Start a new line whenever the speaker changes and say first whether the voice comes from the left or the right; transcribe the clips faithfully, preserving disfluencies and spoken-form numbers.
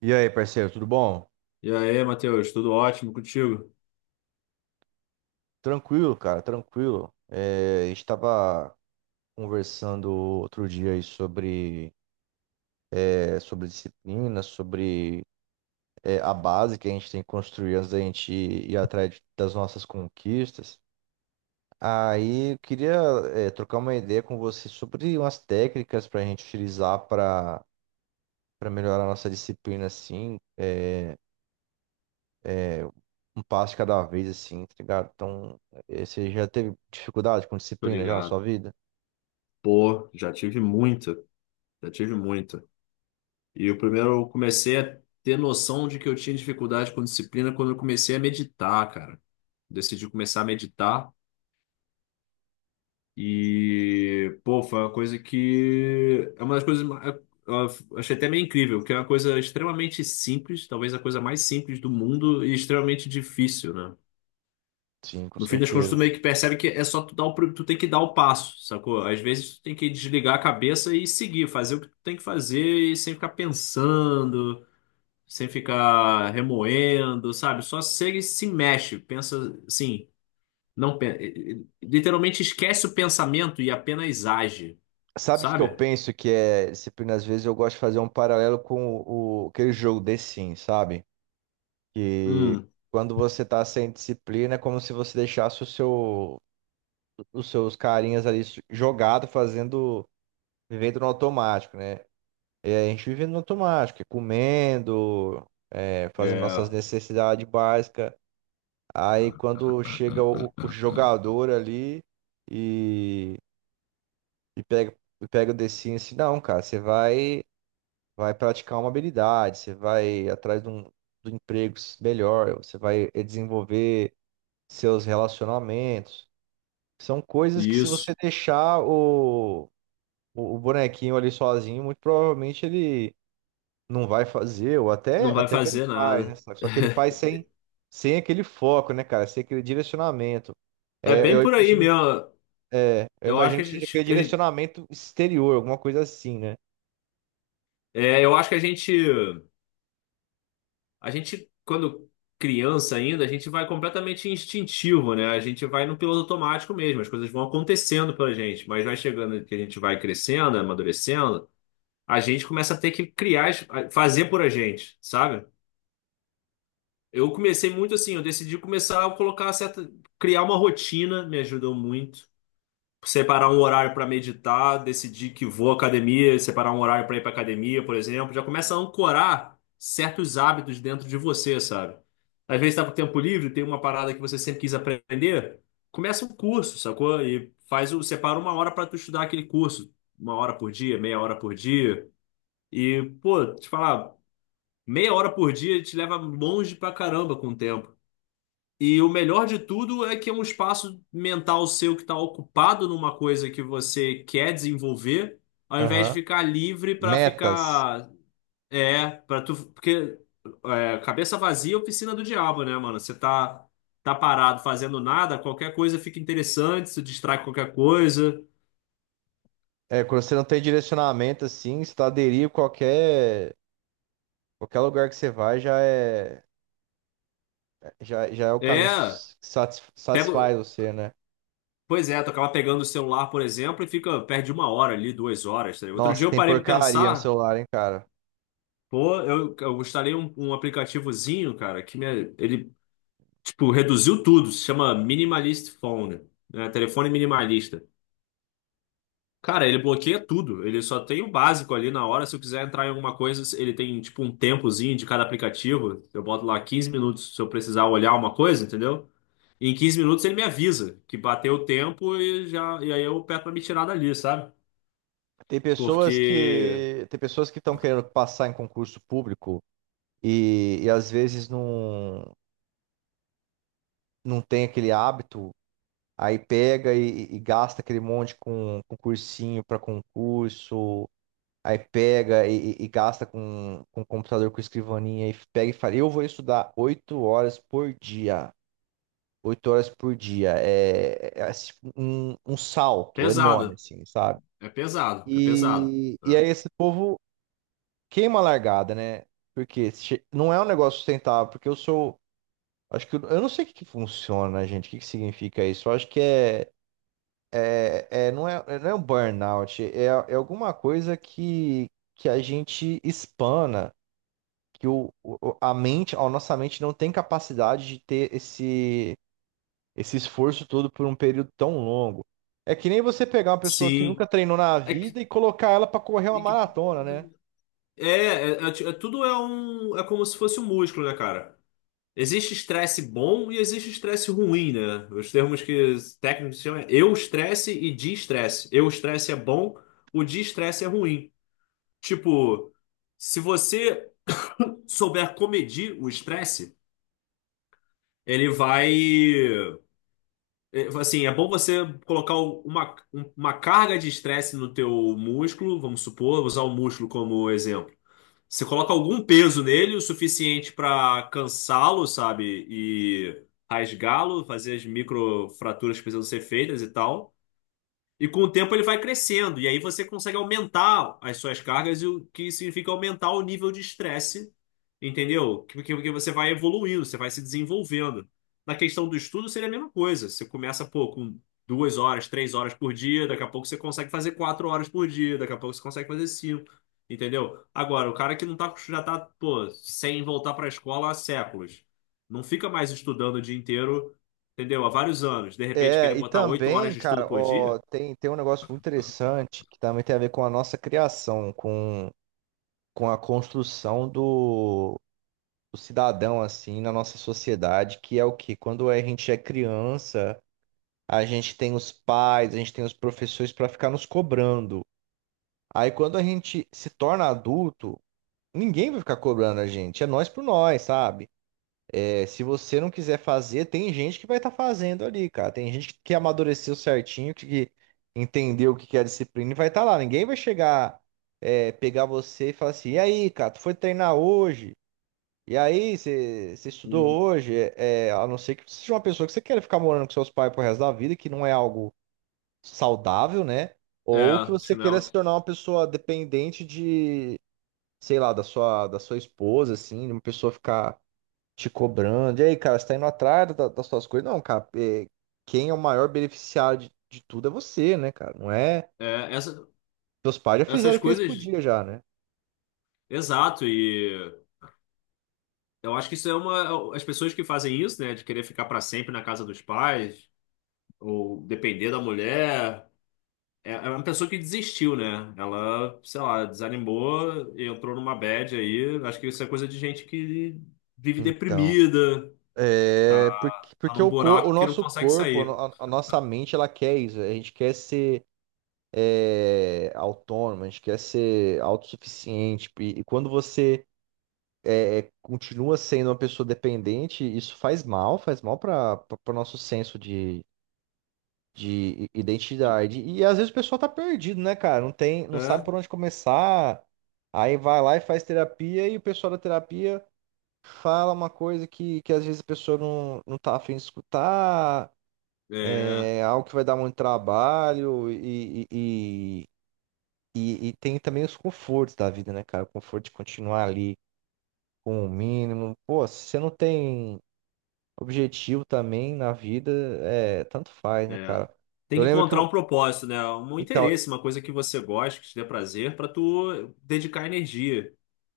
right: E aí, parceiro, tudo bom?
left: E aí, Matheus, tudo ótimo contigo?
right: Tranquilo, cara, tranquilo. É, a gente estava conversando outro dia aí sobre, é, sobre disciplina, sobre é, a base que a gente tem que construir antes da gente ir atrás de- das nossas conquistas. Aí eu queria é, trocar uma ideia com você sobre umas técnicas para a gente utilizar para para melhorar a nossa disciplina, assim, é, um passo de cada vez, assim, tá ligado? Então, é, você já teve dificuldade com
left: Tô
right: disciplina já na sua
left: ligado.
right: vida?
left: Pô, já tive muita, já tive muita. E o primeiro eu comecei a ter noção de que eu tinha dificuldade com disciplina quando eu comecei a meditar, cara. Decidi começar a meditar e, pô, foi uma coisa que é uma das coisas ma- é, eu achei até meio incrível, que é uma coisa extremamente simples, talvez a coisa mais simples do mundo e extremamente difícil, né?
right: Sim, com
left: No fim das contas, tu
right: certeza.
left: meio que percebe que é só tu dar o, pr- tu tem que dar o passo, sacou? Às vezes tu tem que desligar a cabeça e seguir, fazer o que tu tem que fazer e sem ficar pensando, sem ficar remoendo, sabe? Só segue e se mexe, pensa assim, não, pe- eh, eh, literalmente esquece o pensamento e apenas age,
right: Sabe o que que eu
left: sabe?
right: penso que é disciplina? Às vezes eu gosto de fazer um paralelo com o, o- aquele jogo The Sims, sabe? Que
left: Hum,
right: quando você tá sem disciplina é como se você deixasse o seu, os seus carinhas ali jogado, fazendo, vivendo no automático, né? É, a gente vivendo no automático, é comendo, é, fazendo nossas
left: é.
right: necessidades básicas. Aí quando chega o, o jogador ali e, e pega, pega o The Sims, assim, não, cara, você vai. vai praticar uma habilidade, você vai atrás de um, do emprego melhor, você vai desenvolver seus relacionamentos. São coisas que se você
left: Isso.
right: deixar o, o, o bonequinho ali sozinho, muito provavelmente ele não vai fazer, ou até,
left: Não vai
right: até que ele
left: fazer
right: faz, né?
left: nada.
right: Só só que ele faz sem, sem aquele foco, né, cara? Sem aquele direcionamento.
left: É
right: É,
left: bem
right: eu
left: por aí
right: imagino,
left: mesmo.
right: é, eu
left: Eu acho
right: imagino
left: que a
right: que seja
left: gente,
right: aquele
left: a gente-
right: direcionamento exterior, alguma coisa assim, né?
left: é, eu acho que a gente A gente, quando criança ainda, a gente vai completamente instintivo, né? A gente vai no piloto automático mesmo, as coisas vão acontecendo pra gente, mas vai chegando que a gente vai crescendo, amadurecendo, a gente começa a ter que criar, as- a- fazer por a gente, sabe? Eu comecei muito assim, eu decidi começar a colocar certa, criar uma rotina, me ajudou muito. Separar um horário para meditar, decidir que vou à academia, separar um horário para ir para academia, por exemplo, já começa a ancorar certos hábitos dentro de você, sabe? Às vezes está com tempo livre, tem uma parada que você sempre quis aprender, começa um curso, sacou? E faz o, separa uma hora para tu estudar aquele curso, uma hora por dia, meia hora por dia. E, pô, te falar, meia hora por dia te leva longe pra caramba com o tempo. E o melhor de tudo é que é um espaço mental seu que está ocupado numa coisa que você quer desenvolver, ao invés de
right: Aham.
left: ficar livre para
right: Metas.
left: ficar. É, para tu. Porque é, cabeça vazia é oficina do diabo, né, mano? Você tá, tá parado fazendo nada, qualquer coisa fica interessante, se distrai com qualquer coisa.
right: É, quando você não tem direcionamento assim, se tu qualquer, qualquer lugar que você vai já é, já, já é o caminho que
left: É,
right: satis- satisfaz
left: pego.
right: você, né?
left: Pois é, tu acaba pegando o celular, por exemplo, e fica, perde uma hora ali, duas horas. Tá ligado? Outro
right: Nossa,
left: dia eu
right: tem
left: parei para
right: porcaria no
left: pensar.
right: celular, hein, cara?
left: Pô, eu, eu gostaria um, um aplicativozinho, cara, que me, ele, tipo, reduziu tudo. Se chama Minimalist Phone, né? Telefone minimalista. Cara, ele bloqueia tudo. Ele só tem o básico ali na hora. Se eu quiser entrar em alguma coisa, ele tem, tipo, um tempozinho de cada aplicativo. Eu boto lá quinze minutos se eu precisar olhar uma coisa, entendeu? E em quinze minutos ele me avisa que bateu o tempo e já, e aí eu peço pra me tirar dali, sabe?
right: Tem pessoas
left: Porque
right: que tem pessoas que estão querendo passar em concurso público e, e às vezes não, não tem aquele hábito, aí pega e, e gasta aquele monte com, com cursinho para concurso. Aí pega e, e- e gasta com, com o computador, com escrivaninha, e pega e fala: Eu vou estudar oito horas por dia. Oito horas por dia. É, é assim, um, um salto enorme,
left: pesado.
right: assim, sabe?
left: É pesado, é pesado.
right: E, e
left: Né?
right: aí esse povo queima a largada, né? Porque che- não é um negócio sustentável, porque eu sou. Acho que eu, eu não sei o que que funciona, gente. O que que significa isso? Eu acho que é, é, é- não é, não é um burnout, é, é alguma coisa que, que a gente espana. Que o, o- a mente, a nossa mente não tem capacidade de ter esse, esse esforço todo por um período tão longo. É que nem você pegar uma pessoa que nunca
left: Sim.
right: treinou na
left: É que
right: vida e colocar ela para correr uma
left: E que-
right: maratona, né?
left: É, é, é ti- é tudo é um, é como se fosse um músculo, né, cara? Existe estresse bom e existe estresse ruim, né? Os termos que os técnicos chamam é eu estresse e de estresse. Eu estresse é bom, o de estresse é ruim. Tipo, se você souber comedir o estresse, ele vai, é, assim, é bom você colocar uma, uma carga de estresse no teu músculo, vamos supor, usar o músculo como exemplo. Você coloca algum peso nele, o suficiente para cansá-lo, sabe? E rasgá-lo, fazer as microfraturas que precisam ser feitas e tal. E com o tempo ele vai crescendo, e aí você consegue aumentar as suas cargas, e o que significa aumentar o nível de estresse, entendeu? Que- que- Porque você vai evoluindo, você vai se desenvolvendo. Na questão do estudo, seria a mesma coisa. Você começa, pô, com duas horas, três horas por dia, daqui a pouco você consegue fazer quatro horas por dia, daqui a pouco você consegue fazer cinco, entendeu? Agora, o cara que não tá, já tá, pô, sem voltar para a escola há séculos, não fica mais estudando o dia inteiro, entendeu? Há vários anos, de repente querer
right: É, e
left: botar oito horas
right: também,
left: de
right: cara,
left: estudo por
right: ó,
left: dia.
right: tem, tem um negócio muito interessante que também tem a ver com a nossa criação, com, com a construção do, do cidadão, assim, na nossa sociedade, que é o que Quando a gente é criança, a gente tem os pais, a gente tem os professores para ficar nos cobrando. Aí quando a gente se torna adulto, ninguém vai ficar cobrando a gente. É nós por nós, sabe? É, se você não quiser fazer, tem gente que vai estar fazendo ali, cara. Tem gente que amadureceu certinho, que que entendeu o que que é disciplina e vai estar lá. Ninguém vai chegar, é, pegar você e falar assim: E aí, cara, tu foi treinar hoje? E aí, você você estudou
left: Hum.
right: hoje? É, é, a não ser que você seja uma pessoa que você queira ficar morando com seus pais pro resto da vida, que não é algo saudável, né? Ou que
left: É,
right: você queira
left: chinelo.
right: se tornar uma pessoa dependente de sei lá, da sua, da sua esposa, assim, de uma pessoa ficar te cobrando. E aí, cara, você tá indo atrás da- das suas coisas? Não, cara, é, quem é o maior beneficiário de, de tudo é você, né, cara? Não é.
left: É, essa,
right: Seus pais já
left: essas
right: fizeram o que eles
left: coisas,
right: podiam já, né?
left: exato, e eu acho que isso é uma. As pessoas que fazem isso, né, de querer ficar para sempre na casa dos pais, ou depender da mulher, é, é uma pessoa que desistiu, né? Ela, sei lá, desanimou, e entrou numa bad aí. Acho que isso é coisa de gente que vive
right: Então,
left: deprimida,
right: é
left: tá,
right: porque,
left: tá
right: porque
left: num
right: o, cor, o
left: buraco que não
right: nosso
left: consegue
right: corpo, a,
left: sair.
right: no- a nossa mente, ela quer isso. A gente quer ser é, autônomo, a gente quer ser autossuficiente. E, e quando você continua sendo uma pessoa dependente, isso faz mal, faz mal para o nosso senso de, de identidade. E às vezes o pessoal tá perdido, né, cara? Não tem, não sabe
left: É,
right: por onde começar. Aí vai lá e faz terapia e o pessoal da terapia fala uma coisa que, que às vezes a pessoa não, não tá afim de escutar,
left: é.
right: é algo que vai dar muito trabalho e, e, e, e- e tem também os confortos da vida, né, cara? O conforto de continuar ali com o mínimo. Pô, se você não tem objetivo também na vida, é, tanto faz, né,
left: É.
right: cara?
left: Tem
right: Eu
left: que
right: lembro que
left: encontrar um
right: eu,
left: propósito, né? Um
right: então,
left: interesse, uma coisa que você gosta, que te dê prazer, pra tu dedicar energia.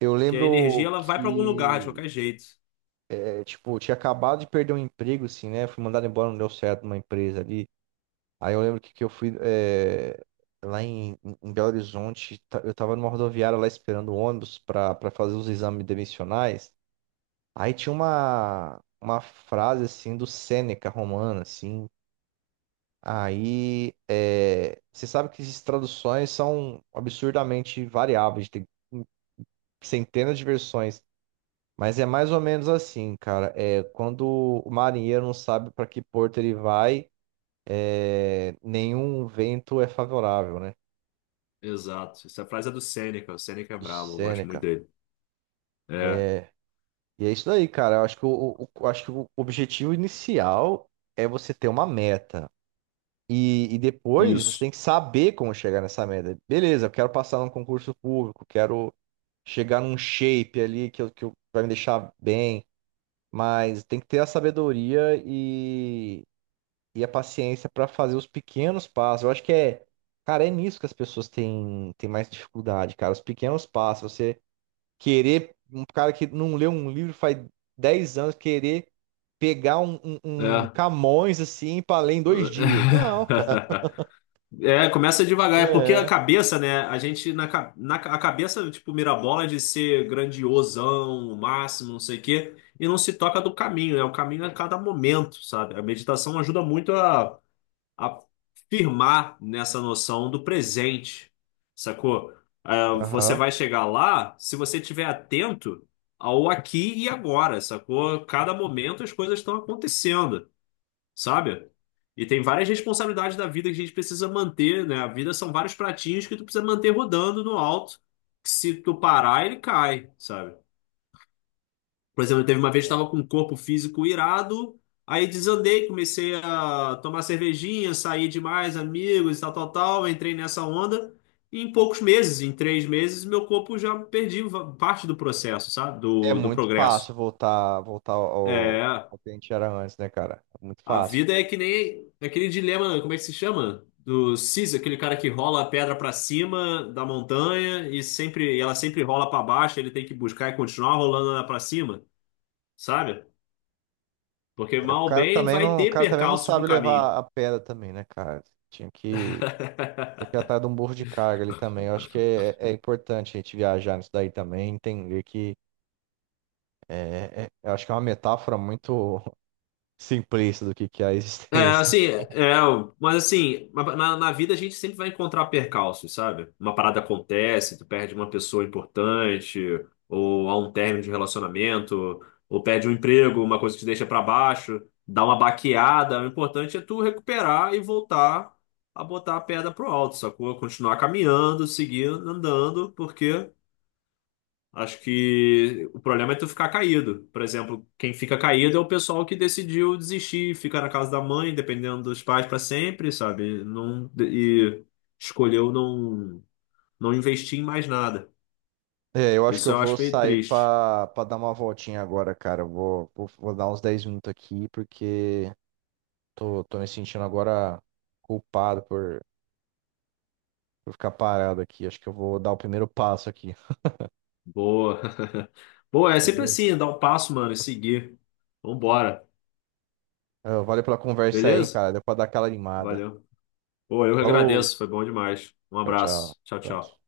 right: eu
left: Que a energia
right: lembro
left: ela vai pra algum lugar, de
right: que
left: qualquer jeito.
right: é, tipo, eu tinha acabado de perder um emprego assim, né? Fui mandado embora, não deu certo numa empresa ali. Aí eu lembro que, que eu fui é, lá em, em Belo Horizonte, ta- eu tava numa rodoviária lá esperando o ônibus pra para fazer os exames demissionais. Aí tinha uma uma frase assim do Sêneca romano assim. Aí, é, você sabe que essas traduções são absurdamente variáveis, tem centenas de versões, mas é mais ou menos assim, cara. É, quando o marinheiro não sabe para que porto ele vai, é, nenhum vento é favorável, né?
left: Exato. Essa frase é do Seneca. O Seneca é
right: Do
left: brabo, eu gosto muito
right: Sêneca.
left: dele. É,
right: E é isso daí, cara. Eu acho que o, o- o- Acho que o objetivo inicial é você ter uma meta. E, e depois você
left: isso.
right: tem que saber como chegar nessa meta. Beleza, eu quero passar num concurso público, quero chegar num shape ali que, eu, que eu- vai me deixar bem, mas tem que ter a sabedoria e, e a paciência para fazer os pequenos passos. Eu acho que é, cara, é nisso que as pessoas têm, têm mais dificuldade, cara, os pequenos passos. Você querer, um cara que não leu um livro faz dez anos, querer pegar um, um- um
left: É.
right: Camões assim para ler em dois dias. Não, cara.
left: É, começa devagar, é porque a
right: É.
left: cabeça, né? A gente na, ca- na ca- a cabeça, tipo, mira a bola de ser grandiosão, o máximo, não sei o quê, e não se toca do caminho, né? O caminho é cada momento, sabe? A meditação ajuda muito a firmar nessa noção do presente, sacou? Ah, você
right: Aham.
left: vai chegar lá se você estiver atento ao aqui e agora, sacou? Cada momento as coisas estão acontecendo, sabe? E tem várias responsabilidades da vida que a gente precisa manter, né? A vida são vários pratinhos que tu precisa manter rodando no alto, que se tu parar, ele cai, sabe? Por exemplo, teve uma vez que estava com um corpo físico irado, aí desandei, comecei a tomar cervejinha, sair demais, amigos, tal, tal, tal, entrei nessa onda. E em poucos meses, em três meses, meu corpo já perdi va- parte do processo, sabe?
right: É
left: Do, do
right: muito fácil
left: progresso.
right: voltar, voltar ao,
left: É,
right: ao que a gente era antes, né, cara? É muito
left: a
right: fácil.
left: vida é que nem aquele dilema, como é que se chama? Do Sisyphus, aquele cara que rola a pedra para cima da montanha e sempre, ela sempre rola para baixo, ele tem que buscar e continuar rolando ela para cima, sabe? Porque
right: O
left: mal ou
right: cara
left: bem
right: também
left: vai
right: não, o
left: ter
right: cara também não
left: percalços no
right: sabe
left: caminho.
right: levar a pedra também, né, cara? Tinha que, tinha que ir atrás de um burro de carga ali também. Eu acho que é, é importante a gente viajar nisso daí também, entender que é, é- eu acho que é uma metáfora muito simplista do que que é a
left: É,
right: existência.
left: assim, é, é, mas assim, na, na na vida a gente sempre vai encontrar percalços, sabe? Uma parada acontece, tu perde uma pessoa importante, ou há um término de relacionamento, ou perde um emprego, uma coisa que te deixa pra baixo, dá uma baqueada. O importante é tu recuperar e voltar a botar a pedra pro alto, sacou? Continuar caminhando, seguindo, andando, porque acho que o problema é tu ficar caído. Por exemplo, quem fica caído é o pessoal que decidiu desistir, ficar na casa da mãe, dependendo dos pais para sempre, sabe? Não, e escolheu não, não investir em mais nada.
right: É, eu acho que
left: Isso
right: eu
left: eu
right: vou
left: acho meio
right: sair
left: triste.
right: pra, pra dar uma voltinha agora, cara. Eu vou, vou, vou dar uns dez minutos aqui, porque tô, tô me sentindo agora culpado por. Vou ficar parado aqui. Acho que eu vou dar o primeiro passo aqui.
left: Boa. Boa, é sempre
right: Beleza?
left: assim, dar um passo, mano, e seguir. Vambora.
right: Ah, valeu pela conversa aí, hein,
left: Beleza?
right: cara. Deu pra dar aquela animada.
left: Valeu. Pô, eu que
right: Falou.
left: agradeço, foi bom demais. Um
right: Tchau, tchau.
left: abraço. Tchau,
right: Abraço.
left: tchau.